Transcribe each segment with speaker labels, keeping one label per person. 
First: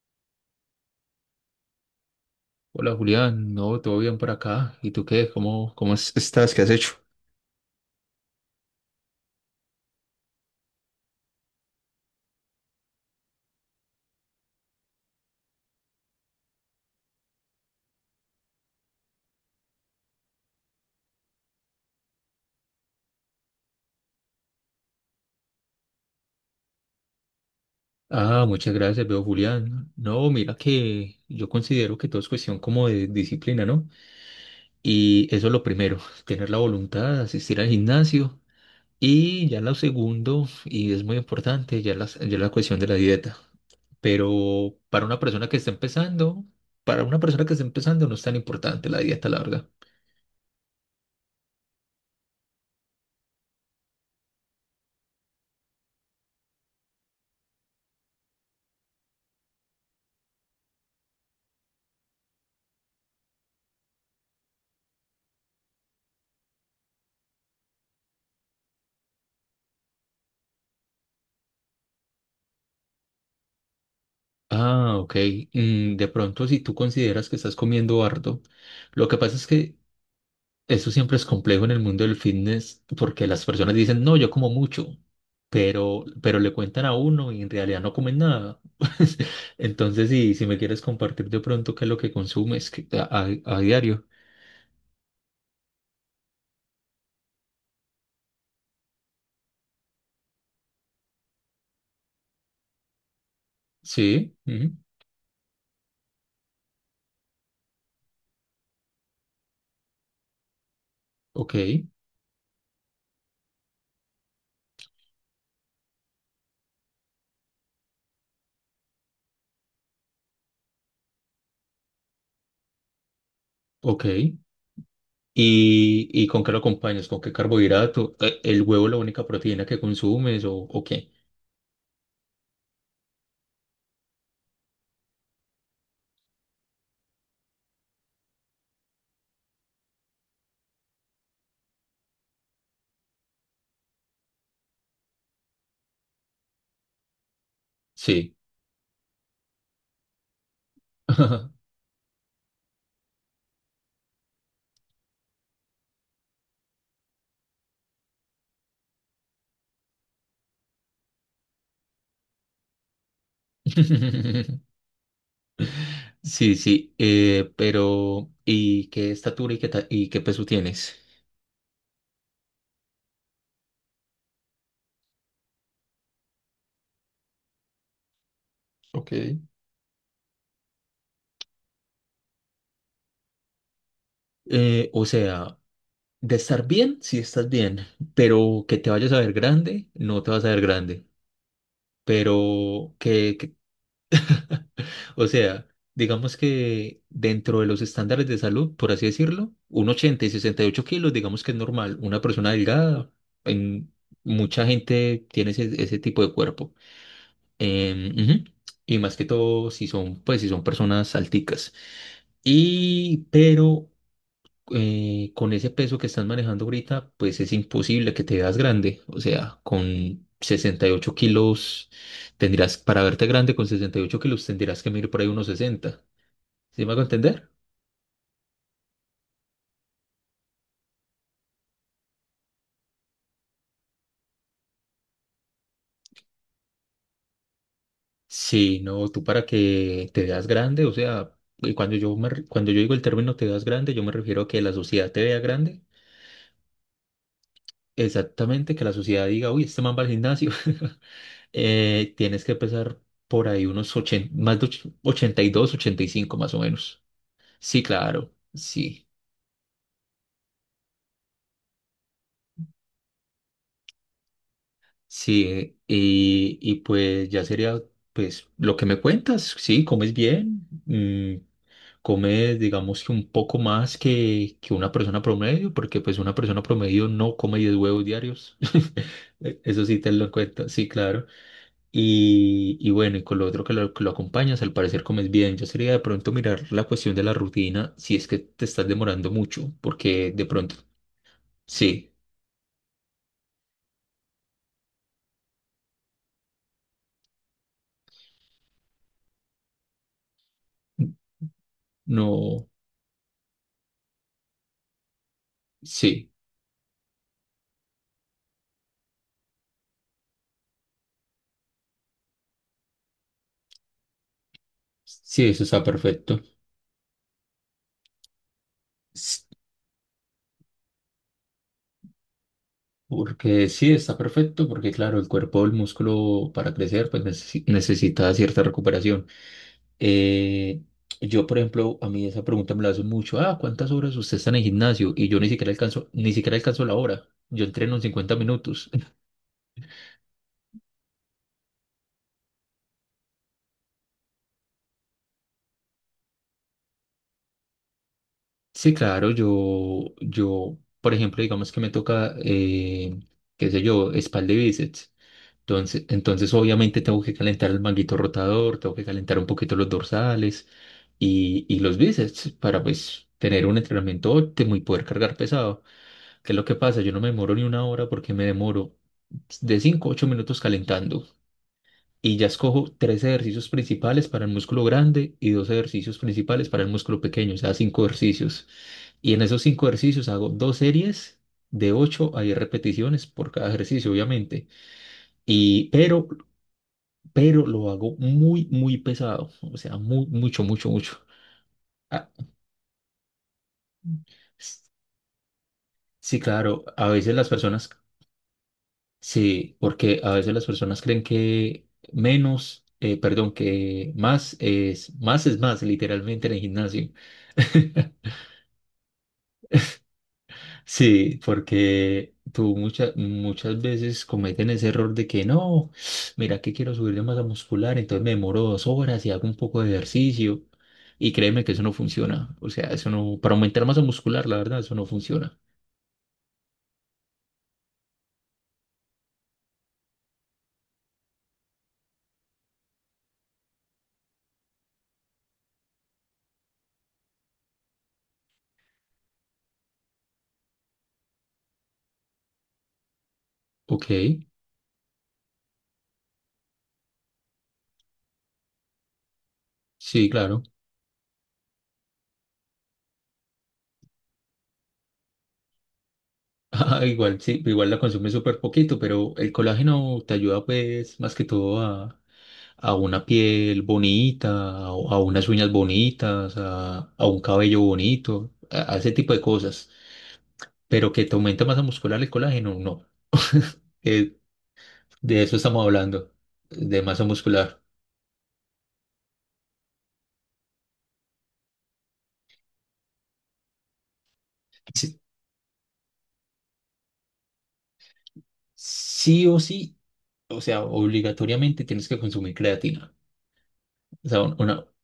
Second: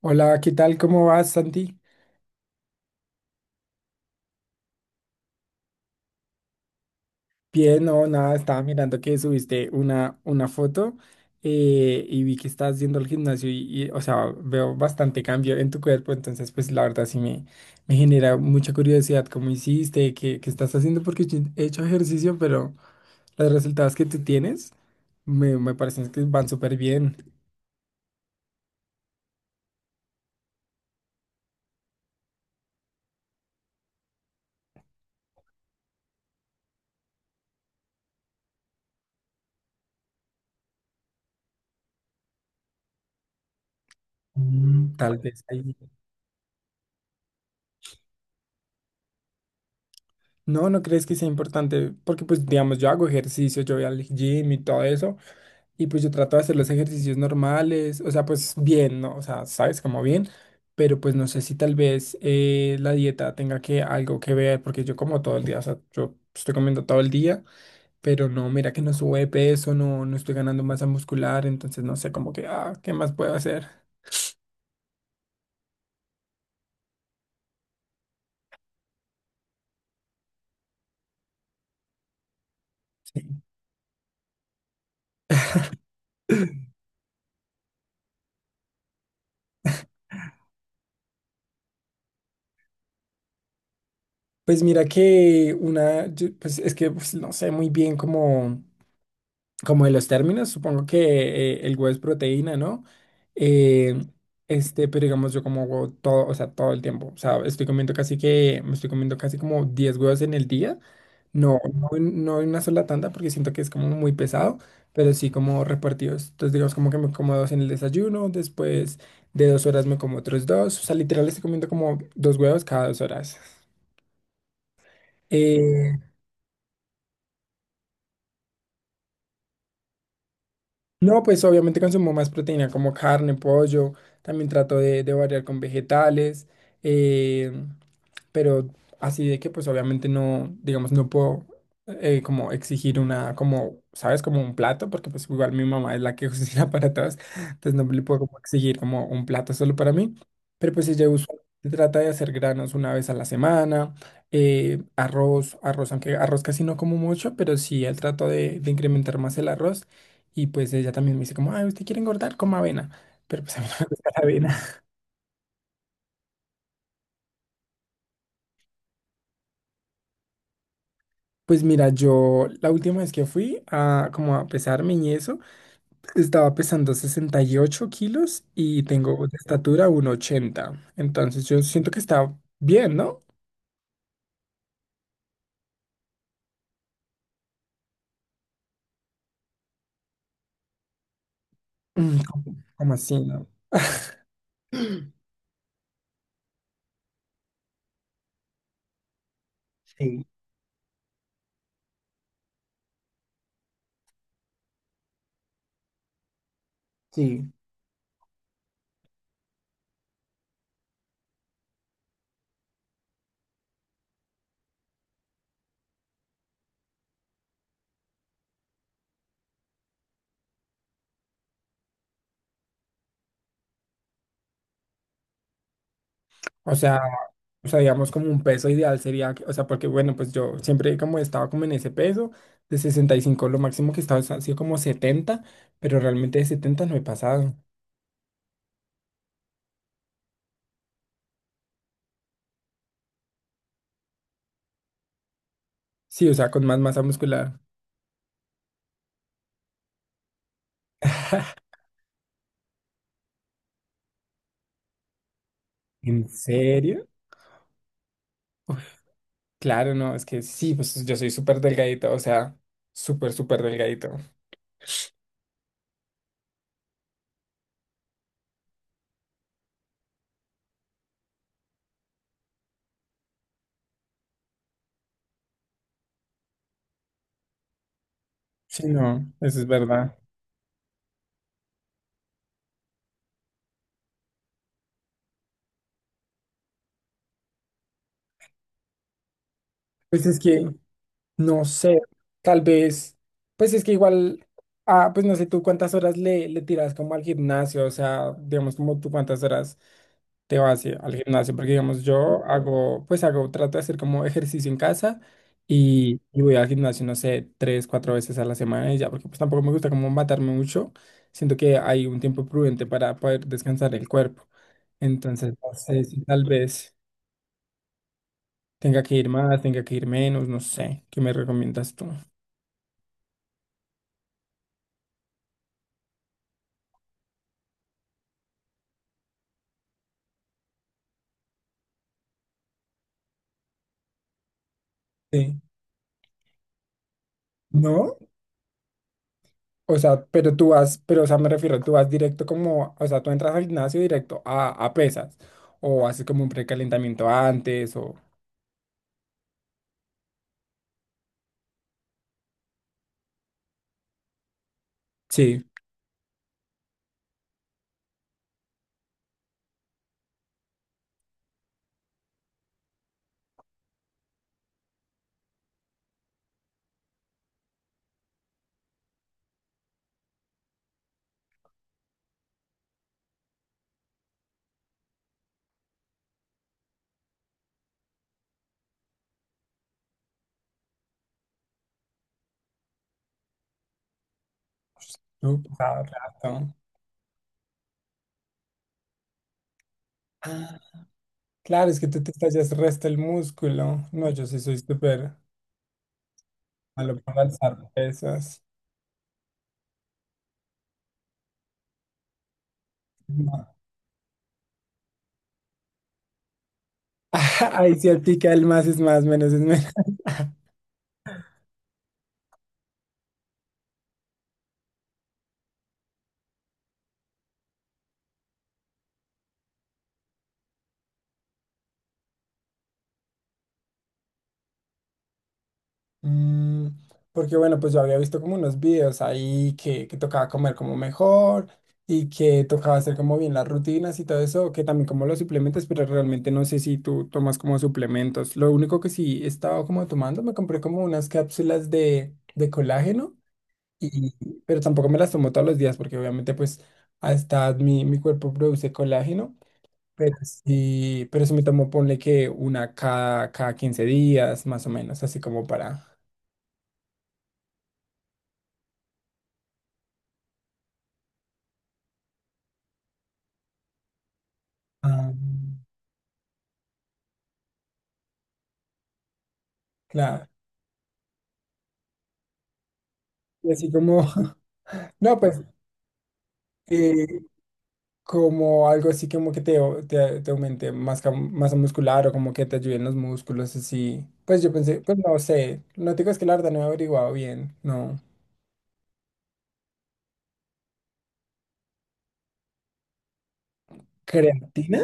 Speaker 1: Hola, ¿qué tal? ¿Cómo vas, Santi?
Speaker 2: Hola Julián, no, todo bien por acá. ¿Y tú qué? Estás, ¿qué has hecho?
Speaker 1: Bien, no, nada, estaba mirando que subiste una foto. Y vi que estás yendo al gimnasio y, o sea, veo bastante cambio en tu cuerpo. Entonces, pues la verdad sí me genera mucha curiosidad cómo hiciste, qué estás haciendo, porque yo he hecho ejercicio, pero los resultados que tú tienes me parecen que van súper bien.
Speaker 2: Ah, muchas gracias, veo Julián. No, mira que yo considero que todo es cuestión como de disciplina, ¿no? Y eso es lo primero, tener la voluntad, asistir al gimnasio. Y ya lo segundo, y es muy importante, ya la cuestión de la dieta. Pero
Speaker 1: Mm,
Speaker 2: para
Speaker 1: tal
Speaker 2: una
Speaker 1: vez
Speaker 2: persona que está
Speaker 1: ahí.
Speaker 2: empezando, para una persona que está empezando no es tan importante la dieta, larga.
Speaker 1: No, ¿no crees que sea importante? Porque pues digamos, yo hago ejercicio, yo voy al gym y todo eso. Y pues yo trato de hacer los ejercicios normales, o sea, pues bien, ¿no? O sea, sabes, como bien, pero pues no sé si tal vez la dieta tenga que algo que ver, porque yo como todo el día, o sea, yo estoy comiendo todo el día, pero no, mira que no sube de peso, no, no estoy ganando masa muscular, entonces no sé, como que, ah, ¿qué más puedo hacer?
Speaker 2: Ah, ok. Mm, de pronto, si tú consideras que estás comiendo harto, lo que pasa es que eso siempre es complejo en el mundo del fitness
Speaker 1: Sí.
Speaker 2: porque las personas dicen, no, yo como mucho, pero le cuentan a uno y en realidad no comen nada. Entonces, si me quieres compartir de pronto qué es lo que consumes a diario.
Speaker 1: Pues mira que pues es que pues, no sé muy bien cómo, como de los términos. Supongo que el huevo es proteína, ¿no? Eh,
Speaker 2: Sí, ujú.
Speaker 1: este, pero digamos, yo como huevo todo, o sea, todo el tiempo. O sea, estoy comiendo me estoy comiendo casi como 10 huevos en el día.
Speaker 2: Ok,
Speaker 1: No, no, no en una sola tanda porque siento que es como muy pesado, pero sí como repartidos. Entonces, digamos, como que me como dos en el desayuno, después de 2 horas me como otros dos. O sea, literal estoy comiendo como dos huevos cada 2 horas.
Speaker 2: ok.
Speaker 1: Eh,
Speaker 2: Y con qué lo acompañas? ¿Con qué carbohidrato? ¿El huevo es la única proteína que consumes o qué?
Speaker 1: No, pues obviamente consumo más proteína como carne, pollo, también trato de variar con vegetales, eh, pero así de que pues obviamente no, digamos, no puedo como exigir una, como, ¿sabes? Como un plato, porque pues igual mi mamá es la que cocina para todos, entonces no le puedo
Speaker 2: Sí.
Speaker 1: como exigir como un plato solo para mí, pero pues ella usualmente trata de hacer granos una vez a la semana, arroz, arroz, aunque arroz casi no como mucho, pero sí, él trato de incrementar más el arroz. Y pues ella también me dice como, ah, ¿usted quiere engordar? Coma avena. Pero pues a mí no me gusta la avena.
Speaker 2: Sí, sí, pero ¿y qué estatura y y qué peso tienes?
Speaker 1: Pues mira, yo la última vez que fui a como a pesarme y eso, estaba pesando 68 kilos y
Speaker 2: Ok.
Speaker 1: tengo de estatura 1,80. Entonces yo siento que está bien, ¿no?
Speaker 2: O sea, de estar bien, sí estás bien, pero que te vayas a ver grande, no te vas a ver grande.
Speaker 1: Como
Speaker 2: Pero
Speaker 1: así,
Speaker 2: que,
Speaker 1: ¿no?
Speaker 2: que- o sea, digamos que dentro de los estándares de salud, por así decirlo, un ochenta
Speaker 1: Sí,
Speaker 2: y 68 kilos, digamos que es normal. Una persona delgada, en mucha gente tiene ese, ese tipo de cuerpo.
Speaker 1: sí.
Speaker 2: Em, ujú. Y más que todo, si son, pues, si son personas alticas. Y, pero con ese peso que estás manejando ahorita, pues es imposible que te veas grande. O sea, con 68 kilos tendrías, para verte grande con 68 kilos tendrías que medir por ahí unos 60.
Speaker 1: O
Speaker 2: ¿Sí me
Speaker 1: sea,
Speaker 2: hago entender?
Speaker 1: O sea, digamos como un peso ideal sería, o sea, porque bueno, pues yo siempre como estaba como en ese peso de 65, lo máximo que estaba ha sido como 70, pero realmente de 70 no he pasado.
Speaker 2: Sí, no, tú para que te veas grande, o sea, y cuando yo digo el término te veas grande, yo me refiero a que la sociedad te vea grande.
Speaker 1: Sí, o sea, con más masa muscular.
Speaker 2: Exactamente, que la sociedad diga, uy, este man va al gimnasio. Eh, tienes que pesar por ahí unos 80, 82, ochenta y
Speaker 1: ¿En
Speaker 2: cinco, más o menos.
Speaker 1: serio?
Speaker 2: Sí, claro,
Speaker 1: Uy,
Speaker 2: sí.
Speaker 1: claro, no, es que sí, pues yo soy súper delgadito, o sea, súper, súper delgadito.
Speaker 2: Sí, y pues ya sería, pues, lo que me cuentas, sí, comes bien, mm, comes, digamos que un poco más que una persona promedio, porque pues una persona promedio no come 10 huevos diarios,
Speaker 1: Sí, no, eso es
Speaker 2: eso sí te
Speaker 1: verdad.
Speaker 2: lo cuento, sí, claro. Y bueno, y con lo otro que lo acompañas, al parecer comes bien. Yo sería de pronto mirar la cuestión de la rutina si es que te estás demorando mucho,
Speaker 1: Pues
Speaker 2: porque
Speaker 1: es
Speaker 2: de
Speaker 1: que,
Speaker 2: pronto,
Speaker 1: no sé,
Speaker 2: sí,
Speaker 1: tal vez, pues es que igual, ah, pues no sé tú cuántas horas le tiras como al gimnasio, o sea, digamos como tú cuántas horas te vas al gimnasio, porque digamos yo
Speaker 2: no,
Speaker 1: hago, pues hago, trato de hacer como ejercicio en casa y,
Speaker 2: sí,
Speaker 1: y voy al gimnasio, no sé, tres, cuatro veces a la semana y ya, porque pues tampoco me gusta como matarme mucho, siento que hay un tiempo prudente para poder descansar el cuerpo,
Speaker 2: sí,
Speaker 1: entonces
Speaker 2: eso
Speaker 1: no
Speaker 2: está
Speaker 1: sé si
Speaker 2: perfecto.
Speaker 1: tal vez tenga que ir
Speaker 2: S-
Speaker 1: más, tenga que ir menos, no sé, ¿qué me recomiendas tú?
Speaker 2: Porque sí, está perfecto, porque claro, el cuerpo, el músculo para crecer, pues necesita cierta recuperación. Eh, yo, por ejemplo, a mí esa pregunta me la hacen mucho, ah, ¿cuántas horas usted está en el gimnasio? Y yo ni
Speaker 1: Sí.
Speaker 2: siquiera alcanzo, ni siquiera alcanzo la hora. Yo entreno en
Speaker 1: ¿No?
Speaker 2: 50 minutos.
Speaker 1: O sea, pero tú vas, pero o sea, me refiero, tú vas directo como, o sea, tú entras al gimnasio directo a pesas, o haces como un precalentamiento antes, o…
Speaker 2: Sí, claro, yo, por ejemplo, digamos que me toca, qué sé yo, espalda y bíceps.
Speaker 1: Sí,
Speaker 2: Entonces, obviamente tengo que calentar el manguito rotador, tengo que calentar un poquito los dorsales y los bíceps para pues tener un entrenamiento óptimo y poder cargar pesado. ¿Qué es lo que pasa? Yo no me demoro ni una hora porque me demoro de 5 a 8 minutos calentando y ya escojo tres ejercicios principales para el músculo grande y dos ejercicios principales para el músculo pequeño, o sea, cinco ejercicios. Y en esos cinco ejercicios hago dos series de 8 a 10 repeticiones por cada ejercicio, obviamente.
Speaker 1: ¿no?
Speaker 2: Y,
Speaker 1: Ah, rato.
Speaker 2: pero lo hago muy, muy pesado. O sea, muy, mucho,
Speaker 1: Ah,
Speaker 2: mucho, mucho.
Speaker 1: claro, es que tú
Speaker 2: Ah,
Speaker 1: te estallas resto el músculo. No, yo sí soy
Speaker 2: s-
Speaker 1: súper
Speaker 2: sí, claro, a
Speaker 1: malo
Speaker 2: veces
Speaker 1: para
Speaker 2: las
Speaker 1: alzar
Speaker 2: personas,
Speaker 1: pesas.
Speaker 2: sí, porque a veces las personas creen que menos, perdón,
Speaker 1: No.
Speaker 2: que más es, más es más, literalmente en el gimnasio.
Speaker 1: Ahí sí aplica el más es más, menos es menos.
Speaker 2: Sí, porque tú muchas muchas veces cometen ese error de que no, mira que quiero subir de masa muscular, entonces me demoro 2 horas y hago un poco de ejercicio. Y créeme que eso no funciona. O sea, eso no, para aumentar masa muscular, la verdad, eso no funciona.
Speaker 1: Mm, Porque bueno, pues yo había visto como unos videos ahí que tocaba comer como mejor y que tocaba hacer como bien las rutinas y todo eso, que también como los suplementos, pero realmente no sé si tú tomas como suplementos. Lo único que sí he estado como tomando, me compré como unas cápsulas de colágeno,
Speaker 2: Ok,
Speaker 1: y, pero tampoco me las tomo todos los días porque obviamente pues hasta mi cuerpo produce colágeno.
Speaker 2: sí, claro.
Speaker 1: Pero sí me tomo, ponle que una cada 15 días, más o menos, así como para…
Speaker 2: Ah, igual, sí, igual la consumes súper poquito, pero el colágeno te ayuda pues más que todo a una piel bonita, a
Speaker 1: Ah,
Speaker 2: unas uñas bonitas, a un cabello bonito, a ese tipo de cosas.
Speaker 1: claro.
Speaker 2: Pero que te aumenta masa muscular el colágeno, no.
Speaker 1: Y así como,
Speaker 2: Eh,
Speaker 1: no,
Speaker 2: de eso
Speaker 1: pues
Speaker 2: estamos hablando, de masa
Speaker 1: eh,
Speaker 2: muscular.
Speaker 1: como algo así como que te aumente masa muscular o como que te ayuden los músculos, así. Pues yo pensé, pues
Speaker 2: Sí,
Speaker 1: no sé, no te digo, es que la verdad no he averiguado bien, no.
Speaker 2: sí o sí, o sea, obligatoriamente tienes que consumir creatina. O sea, una,
Speaker 1: ¿Creatina?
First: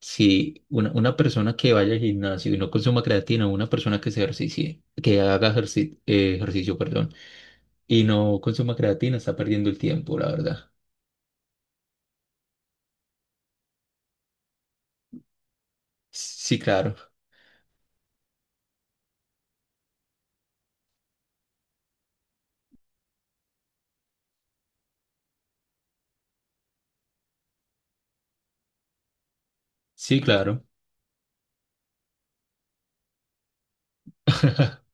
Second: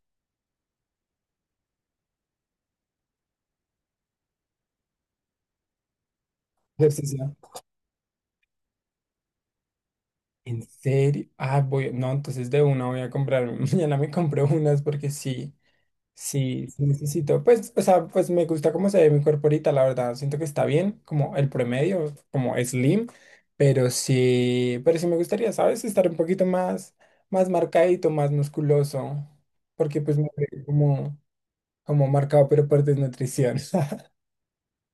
Speaker 2: si una, una persona que vaya al gimnasio y no consuma creatina, una persona que se ejercicie, que haga ejercicio, perdón,
Speaker 1: Ejercicio.
Speaker 2: y no consuma creatina, está perdiendo el tiempo, la
Speaker 1: ¿En
Speaker 2: verdad.
Speaker 1: serio? Ah, voy, no, entonces de una voy a comprar, mañana me compré unas porque sí.
Speaker 2: Sí,
Speaker 1: Sí, sí
Speaker 2: claro.
Speaker 1: necesito. Pues, o sea, pues me gusta cómo se ve mi cuerpo ahorita, la verdad. Siento que está bien, como el promedio, como slim, pero sí me gustaría, ¿sabes? Estar un poquito más, más marcadito, más musculoso, porque pues
Speaker 2: Sí,
Speaker 1: me veo
Speaker 2: claro.
Speaker 1: como, como marcado, pero por desnutrición.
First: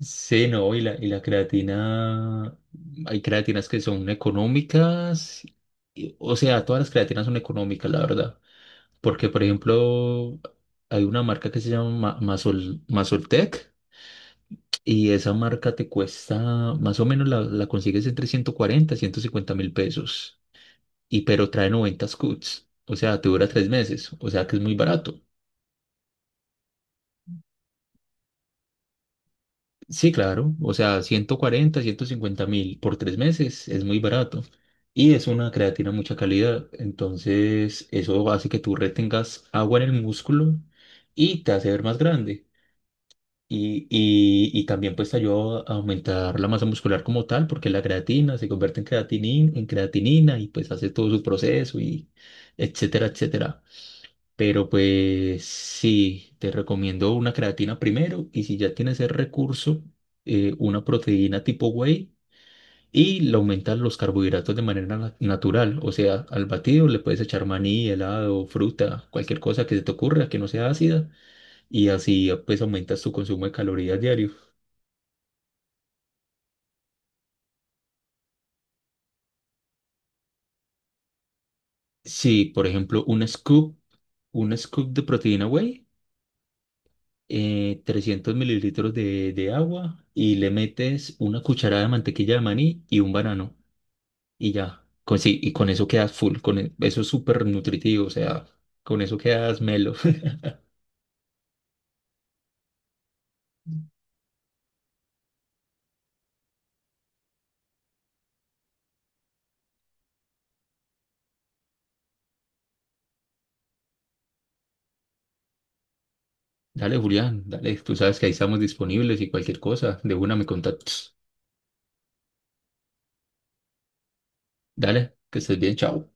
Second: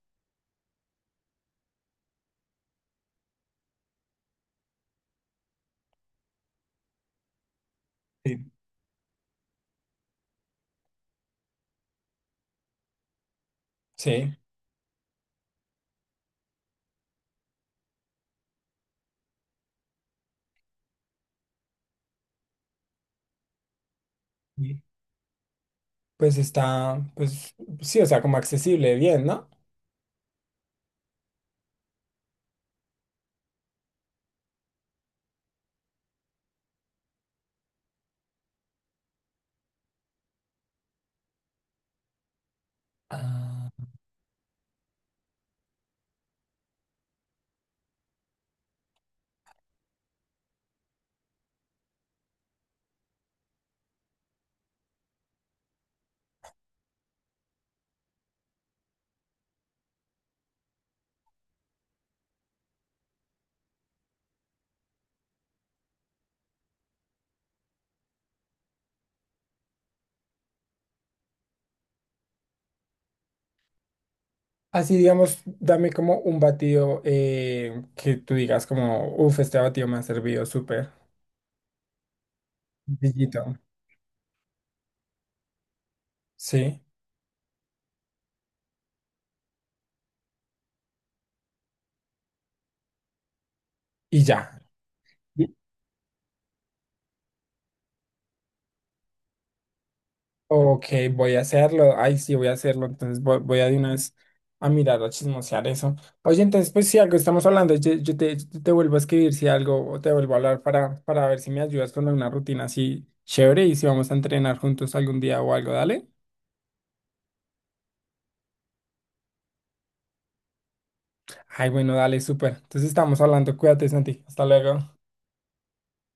Speaker 2: Sí, no, y la creatina, hay creatinas que son económicas, o sea, todas las creatinas son económicas, la verdad,
Speaker 1: Sí.
Speaker 2: porque por ejemplo, hay una marca que se llama Masol, Masoltec
Speaker 1: Sí.
Speaker 2: y esa marca te cuesta, más o menos la, la consigues entre $140.000 y $150.000, y pero trae 90 scoots, o sea, te dura 3 meses, o sea que es muy
Speaker 1: Sí.
Speaker 2: barato.
Speaker 1: Pues está, pues sí, o sea, como accesible, bien, ¿no?
Speaker 2: Sí, claro. O sea, 140.000, 150.000 por 3 meses es muy barato. Y es una creatina de mucha calidad. Entonces, eso hace que tú retengas agua en el músculo y te hace ver más grande.
Speaker 1: Ah.
Speaker 2: Y también pues te ayuda a aumentar la masa muscular como tal, porque la creatina se convierte en en creatinina y pues hace todo su proceso y etcétera, etcétera. Pero pues sí, te recomiendo una creatina primero y si ya tienes el recurso, una proteína tipo whey y le aumentas los carbohidratos de manera natural. O sea, al batido le puedes echar maní, helado, fruta, cualquier cosa que se te ocurra que no sea ácida y así ah, pues aumentas tu consumo de calorías diario.
Speaker 1: Así, digamos, dame como un batido que tú digas como, uff, este batido me ha servido súper.
Speaker 2: Sí, por ejemplo,
Speaker 1: Sencillito.
Speaker 2: un scoop de proteína whey,
Speaker 1: Sí,
Speaker 2: 300 mililitros de agua y le metes una cucharada de mantequilla de maní y un banano.
Speaker 1: y
Speaker 2: Y
Speaker 1: ya.
Speaker 2: ya. Con, sí, y
Speaker 1: Bien.
Speaker 2: con eso quedas full, con eso es súper nutritivo, o sea, con eso quedas melo.
Speaker 1: Ok, voy a hacerlo. Ay, sí, voy a hacerlo. Entonces voy a de una vez a mirar, a chismosear eso. Oye, entonces, pues si algo estamos hablando, yo te vuelvo a escribir si algo, o te vuelvo a hablar para ver si me ayudas con alguna rutina así chévere y si vamos a entrenar juntos algún día o algo, dale.
Speaker 2: Dale, Julián, dale, tú sabes que ahí estamos disponibles y cualquier cosa, de una me contactas.
Speaker 1: Ay, bueno, dale, súper. Entonces estamos hablando. Cuídate, Santi. Hasta luego.
Speaker 2: Dale, que estés bien, chao.